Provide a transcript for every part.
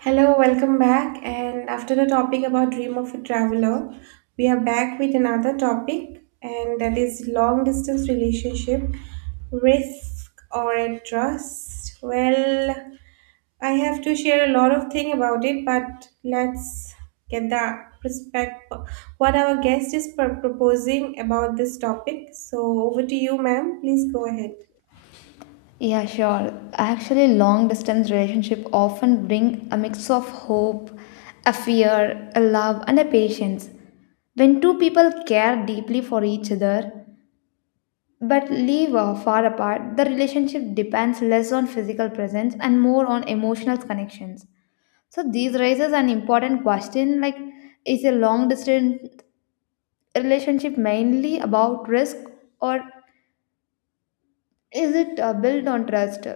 Hello, welcome back. And after the topic about Dream of a Traveler, we are back with another topic, and that is long distance relationship, risk or a trust. Well, I have to share a lot of thing about it, but let's get the perspective what our guest is proposing about this topic. So over to you, ma'am. Please go ahead. Yeah, sure. Actually, long distance relationship often bring a mix of hope, a fear, a love, and a patience. When two people care deeply for each other but live far apart, the relationship depends less on physical presence and more on emotional connections. So this raises an important question like is a long distance relationship mainly about risk or is it built on trust?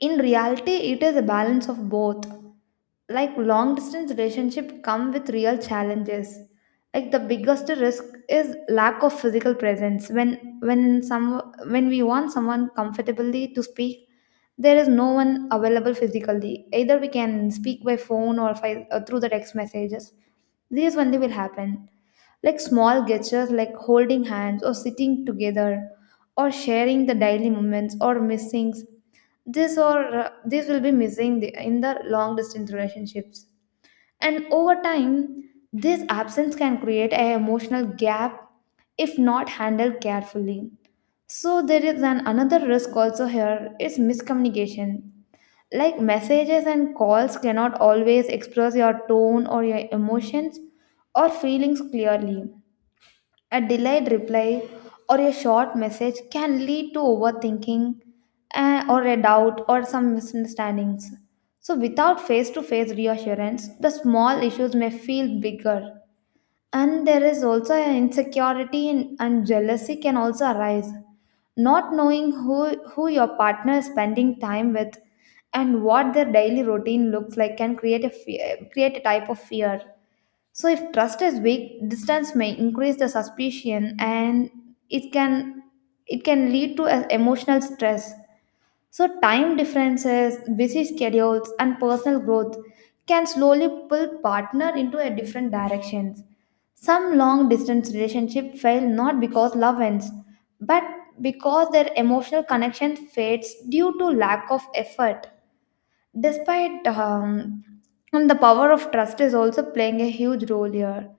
In reality, it is a balance of both. Like, long distance relationship come with real challenges. Like the biggest risk is lack of physical presence. When we want someone comfortably to speak, there is no one available physically. Either we can speak by phone or, or through the text messages, these only will happen. Like small gestures like holding hands or sitting together or sharing the daily moments or missings, this will be missing in the long distance relationships. And over time this absence can create an emotional gap if not handled carefully. So there is an another risk also here, is miscommunication. Like messages and calls cannot always express your tone or your emotions or feelings clearly. A delayed reply or a short message can lead to overthinking, or a doubt or some misunderstandings. So, without face to face reassurance, the small issues may feel bigger. And there is also an insecurity, and jealousy can also arise. Not knowing who your partner is spending time with and what their daily routine looks like can create a fear, create a type of fear. So, if trust is weak, distance may increase the suspicion, and it can it can lead to emotional stress. So, time differences, busy schedules, and personal growth can slowly pull partner into a different directions. Some long distance relationship fail not because love ends, but because their emotional connection fades due to lack of effort. Despite And the power of trust is also playing a huge role here.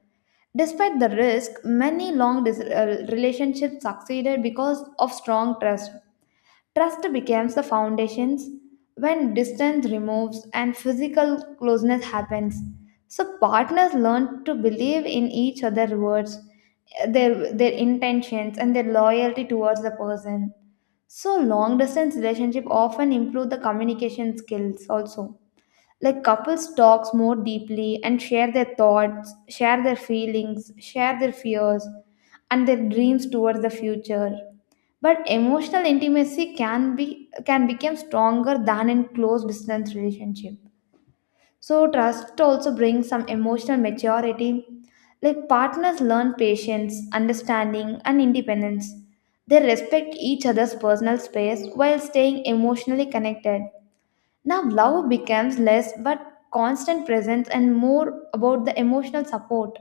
Despite the risk, many relationships succeeded because of strong trust. Trust becomes the foundations when distance removes and physical closeness happens. So partners learn to believe in each other's words, their intentions and their loyalty towards the person. So long distance relationship often improve the communication skills also. Like couples talks more deeply and share their thoughts, share their feelings, share their fears and their dreams towards the future. But emotional intimacy can be can become stronger than in close distance relationship. So trust also brings some emotional maturity. Like partners learn patience, understanding, and independence. They respect each other's personal space while staying emotionally connected. Now, love becomes less but constant presence and more about the emotional support.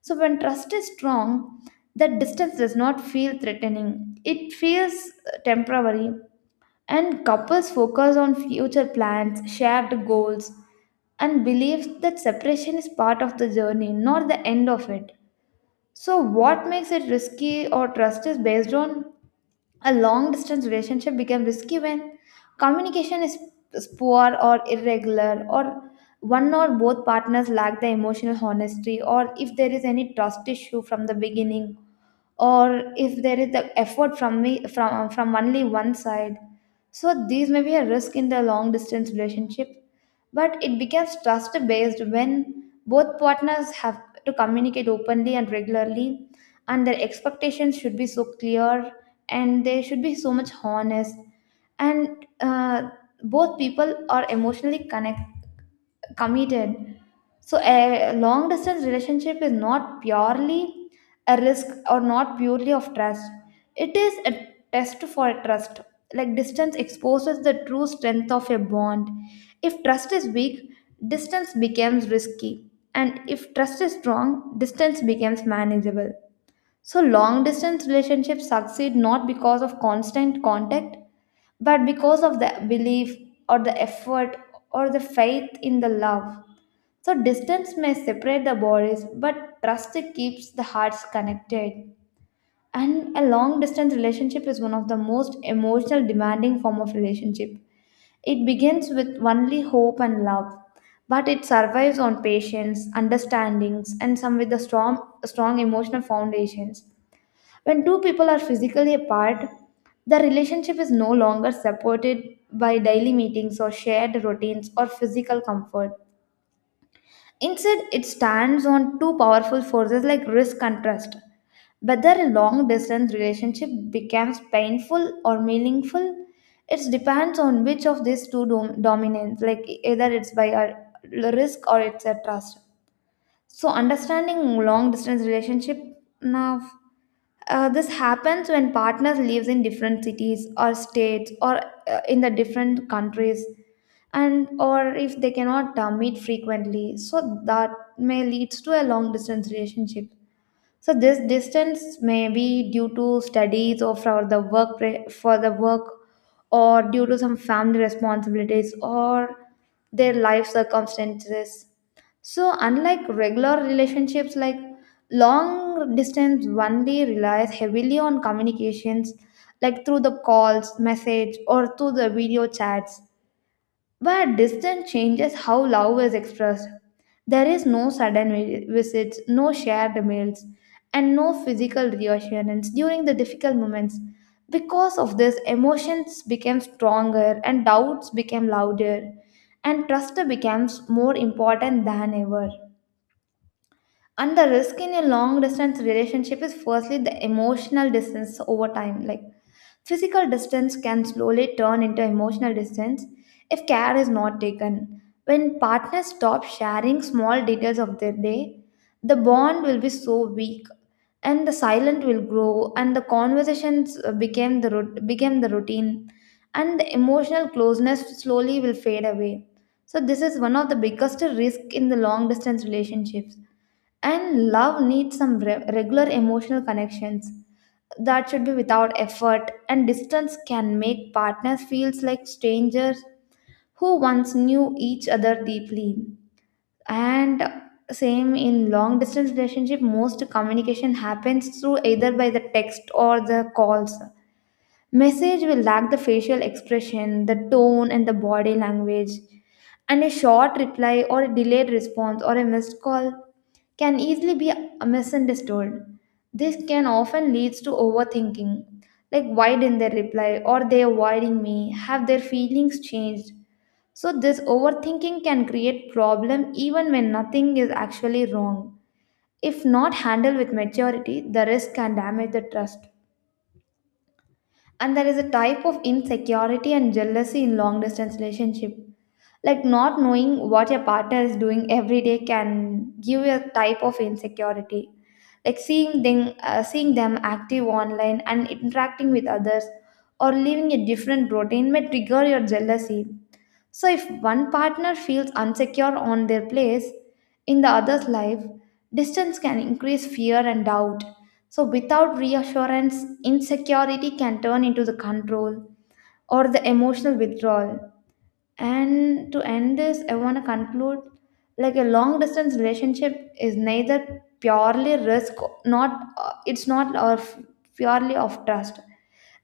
So, when trust is strong, that distance does not feel threatening, it feels temporary. And couples focus on future plans, shared goals, and believes that separation is part of the journey, not the end of it. So, what makes it risky or trust is based on, a long distance relationship becomes risky when communication is poor or irregular, or one or both partners lack the emotional honesty, or if there is any trust issue from the beginning, or if there is the effort from me from only one side. So these may be a risk in the long distance relationship. But it becomes trust based when both partners have to communicate openly and regularly, and their expectations should be so clear, and they should be so much honest, and both people are emotionally connected, committed. So a long distance relationship is not purely a risk or not purely of trust. It is a test for trust. Like distance exposes the true strength of a bond. If trust is weak, distance becomes risky. And if trust is strong, distance becomes manageable. So, long distance relationships succeed not because of constant contact, but because of the belief or the effort or the faith in the love. So, distance may separate the bodies, but trust keeps the hearts connected. And a long distance relationship is one of the most emotional demanding form of relationship. It begins with only hope and love, but it survives on patience, understandings, and some with the strong, strong emotional foundations. When two people are physically apart, the relationship is no longer supported by daily meetings or shared routines or physical comfort. Instead, it stands on two powerful forces like risk and trust. Whether a long distance relationship becomes painful or meaningful, it depends on which of these two dominance, like either it's by a risk or it's a trust. So, understanding long distance relationship now, this happens when partners lives in different cities or states, or in the different countries, and or if they cannot meet frequently, so that may leads to a long distance relationship. So this distance may be due to studies or for the for the work, or due to some family responsibilities or their life circumstances. So unlike regular relationships, like long distance only relies heavily on communications, like through the calls, message, or through the video chats. But distance changes how love is expressed. There is no sudden visits, no shared meals, and no physical reassurance during the difficult moments. Because of this, emotions became stronger and doubts became louder, and trust becomes more important than ever. And the risk in a long distance relationship is firstly the emotional distance over time. Like physical distance can slowly turn into emotional distance if care is not taken. When partners stop sharing small details of their day, the bond will be so weak, and the silent will grow, and the conversations became the routine, and the emotional closeness slowly will fade away. So this is one of the biggest risk in the long distance relationships. And love needs some regular emotional connections that should be without effort, and distance can make partners feels like strangers who once knew each other deeply. And same in long distance relationship, most communication happens through either by the text or the calls. Message will lack the facial expression, the tone, and the body language. And a short reply or a delayed response or a missed call can easily be misunderstood. This can often lead to overthinking, like why didn't they reply, or they avoiding me? Have their feelings changed? So this overthinking can create problem even when nothing is actually wrong. If not handled with maturity, the risk can damage the trust. And there is a type of insecurity and jealousy in long distance relationship. Like not knowing what your partner is doing every day can give you a type of insecurity. Like seeing them active online and interacting with others, or living a different routine may trigger your jealousy. So, if one partner feels insecure on their place in the other's life, distance can increase fear and doubt. So, without reassurance, insecurity can turn into the control or the emotional withdrawal. And to end this, I want to conclude, like a long distance relationship is neither purely risk, not it's not of purely of trust.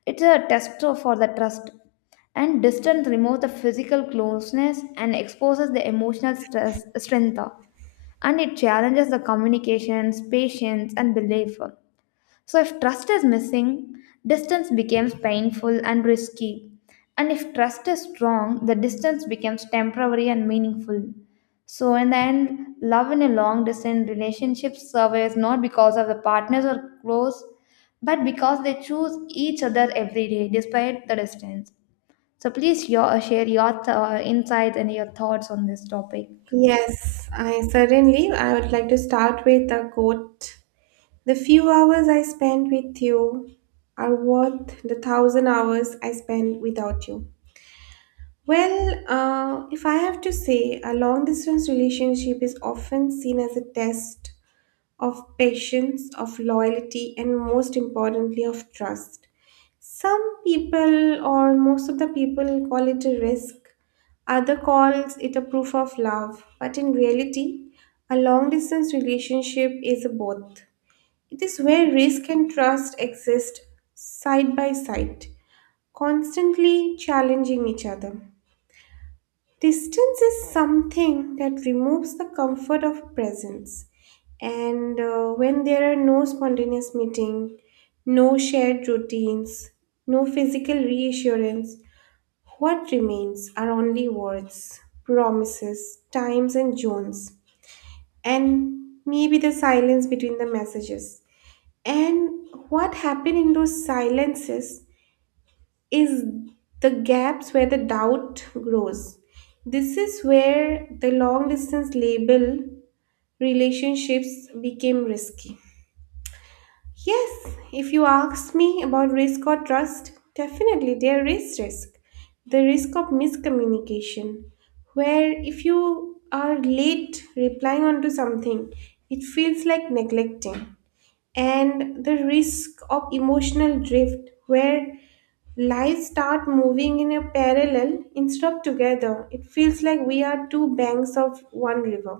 It's a test for the trust. And distance removes the physical closeness and exposes the emotional stress, strength. And it challenges the communications, patience, and belief. So, if trust is missing, distance becomes painful and risky. And if trust is strong, the distance becomes temporary and meaningful. So, in the end, love in a long distance relationship survives not because of the partners are close, but because they choose each other every day despite the distance. So, please your, share your insights and your thoughts on this topic. Yes, I certainly. I would like to start with a quote. The few hours I spent with you are worth the thousand hours I spent without you. Well, if I have to say, a long distance relationship is often seen as a test of patience, of loyalty, and most importantly, of trust. Some people, or most of the people, call it a risk. Other calls it a proof of love. But in reality, a long distance relationship is a both. It is where risk and trust exist side by side, constantly challenging each other. Distance is something that removes the comfort of presence. And when there are no spontaneous meeting, no shared routines, no physical reassurance, what remains are only words, promises, times and zones, and maybe the silence between the messages. And what happened in those silences is the gaps where the doubt grows. This is where the long distance label relationships became risky. Yes, if you ask me about risk or trust, definitely there is risk. The risk of miscommunication, where if you are late replying onto something, it feels like neglecting, and the risk of emotional drift where lives start moving in a parallel instead of together. It feels like we are two banks of one river.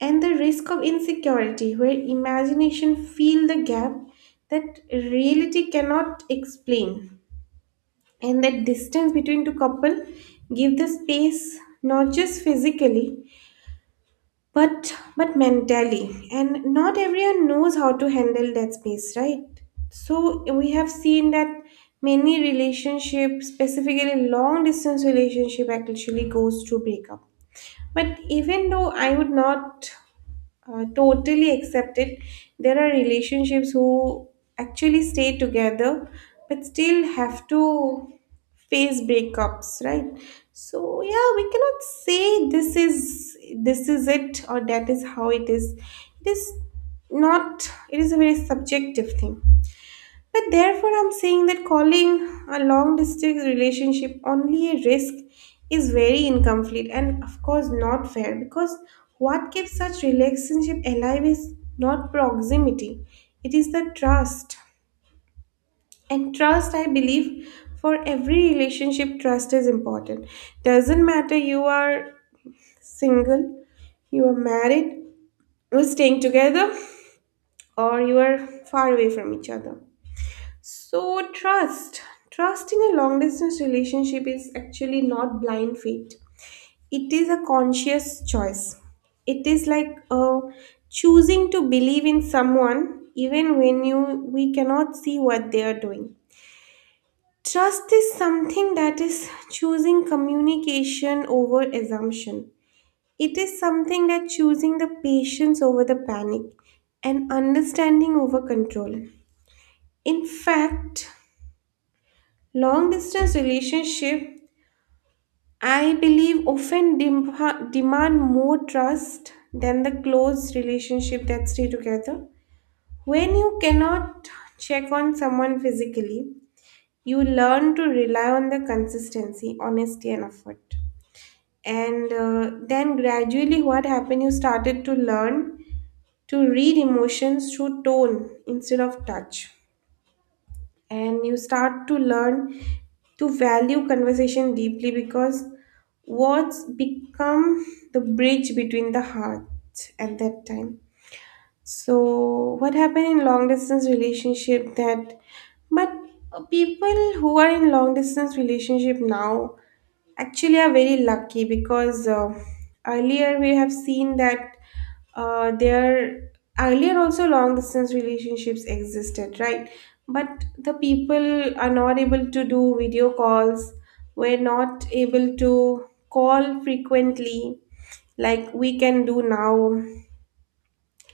And the risk of insecurity where imagination fill the gap that reality cannot explain. And that distance between two couple give the space, not just physically but mentally, and not everyone knows how to handle that space right. So we have seen that many relationships, specifically long distance relationship, actually goes through breakup, but even though I would not totally accept it. There are relationships who actually stay together but still have to face breakups, right? So yeah, we cannot say this is it or that is how it is. It is not. It is a very subjective thing. But therefore, I'm saying that calling a long distance relationship only a risk is very incomplete and, of course, not fair, because what keeps such relationship alive is not proximity, it is the trust. And trust, I believe, for every relationship, trust is important. Doesn't matter you are single, you are married, you're staying together, or you are far away from each other. So, trust. Trust in a long distance relationship is actually not blind faith. It is a conscious choice. It is like choosing to believe in someone even when you we cannot see what they are doing. Trust is something that is choosing communication over assumption. It is something that choosing the patience over the panic and understanding over control. In fact, long distance relationship, I believe, often demand more trust than the close relationship that stay together. When you cannot check on someone physically, you learn to rely on the consistency, honesty, and effort. And then gradually, what happened? You started to learn to read emotions through tone instead of touch. And you start to learn to value conversation deeply because words become the bridge between the hearts at that time. So what happened in long distance relationship that, but, people who are in long distance relationship now actually are very lucky because, earlier we have seen that there, earlier also long distance relationships existed, right? But the people are not able to do video calls. We're not able to call frequently like we can do now.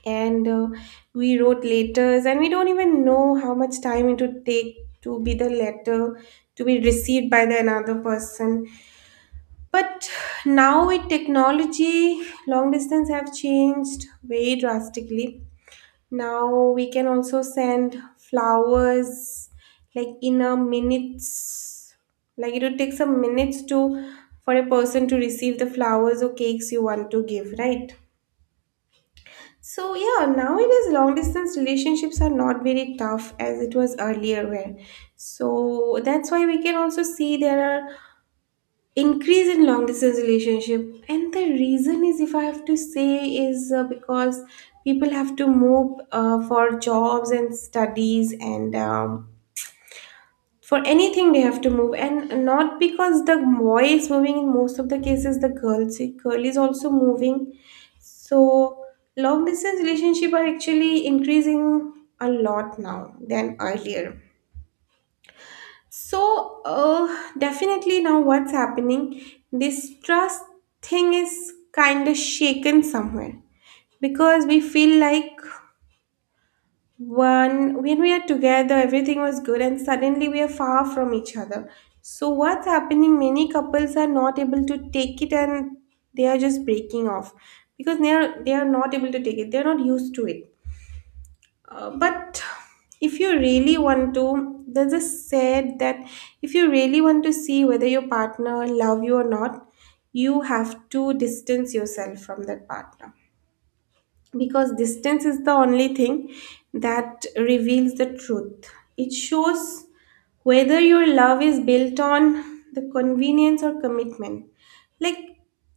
And we wrote letters and we don't even know how much time it would take to be the letter to be received by the another person. But now with technology, long distance have changed very drastically. Now we can also send flowers, like in a minutes. Like it would take some minutes to, for a person to receive the flowers or cakes you want to give, right? So yeah, nowadays long distance relationships are not very tough as it was earlier where. So that's why we can also see there are increase in long distance relationship, and the reason is, if I have to say, is, because people have to move, for jobs and studies and, for anything they have to move, and not because the boy is moving. In most of the cases, the girl, see, girl is also moving. So long distance relationship are actually increasing a lot now than earlier. So, definitely now what's happening? This trust thing is kind of shaken somewhere, because we feel like, one, when we are together everything was good and suddenly we are far from each other. So what's happening? Many couples are not able to take it, and they are just breaking off because they are not able to take it. They are not used to it. But if you really want to, there's a said that if you really want to see whether your partner love you or not, you have to distance yourself from that partner, because distance is the only thing that reveals the truth. It shows whether your love is built on the convenience or commitment. Like,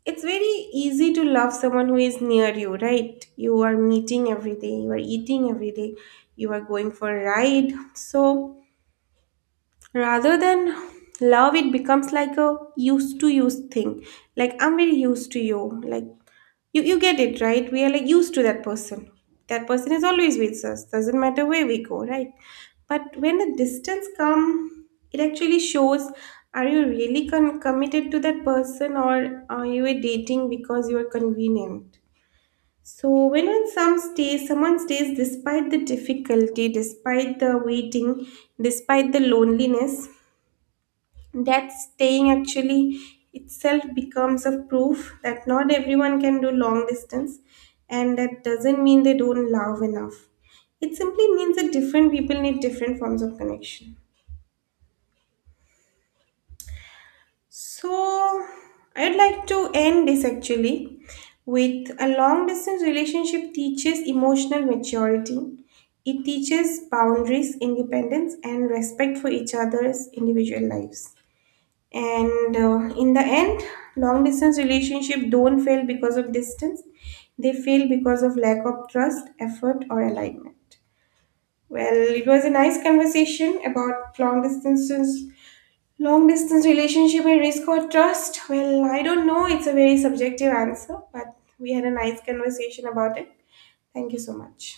it's very easy to love someone who is near you, right? You are meeting every day, you are eating every day, you are going for a ride. So, rather than love, it becomes like a used to use thing. Like, I'm very used to you. Like, you get it, right? We are like used to that person. That person is always with us. Doesn't matter where we go, right? But when the distance come, it actually shows, are you really committed to that person, or are you dating because you are convenient? So when in some stays, someone stays despite the difficulty, despite the waiting, despite the loneliness, that staying actually itself becomes a proof that not everyone can do long distance. And that doesn't mean they don't love enough, it simply means that different people need different forms of connection. So I'd like to end this actually with, a long distance relationship teaches emotional maturity. It teaches boundaries, independence, and respect for each other's individual lives. And in the end, long distance relationship don't fail because of distance, they fail because of lack of trust, effort, or alignment. Well, it was a nice conversation about long distance relationship and risk or trust. Well, I don't know, it's a very subjective answer, but we had a nice conversation about it. Thank you so much.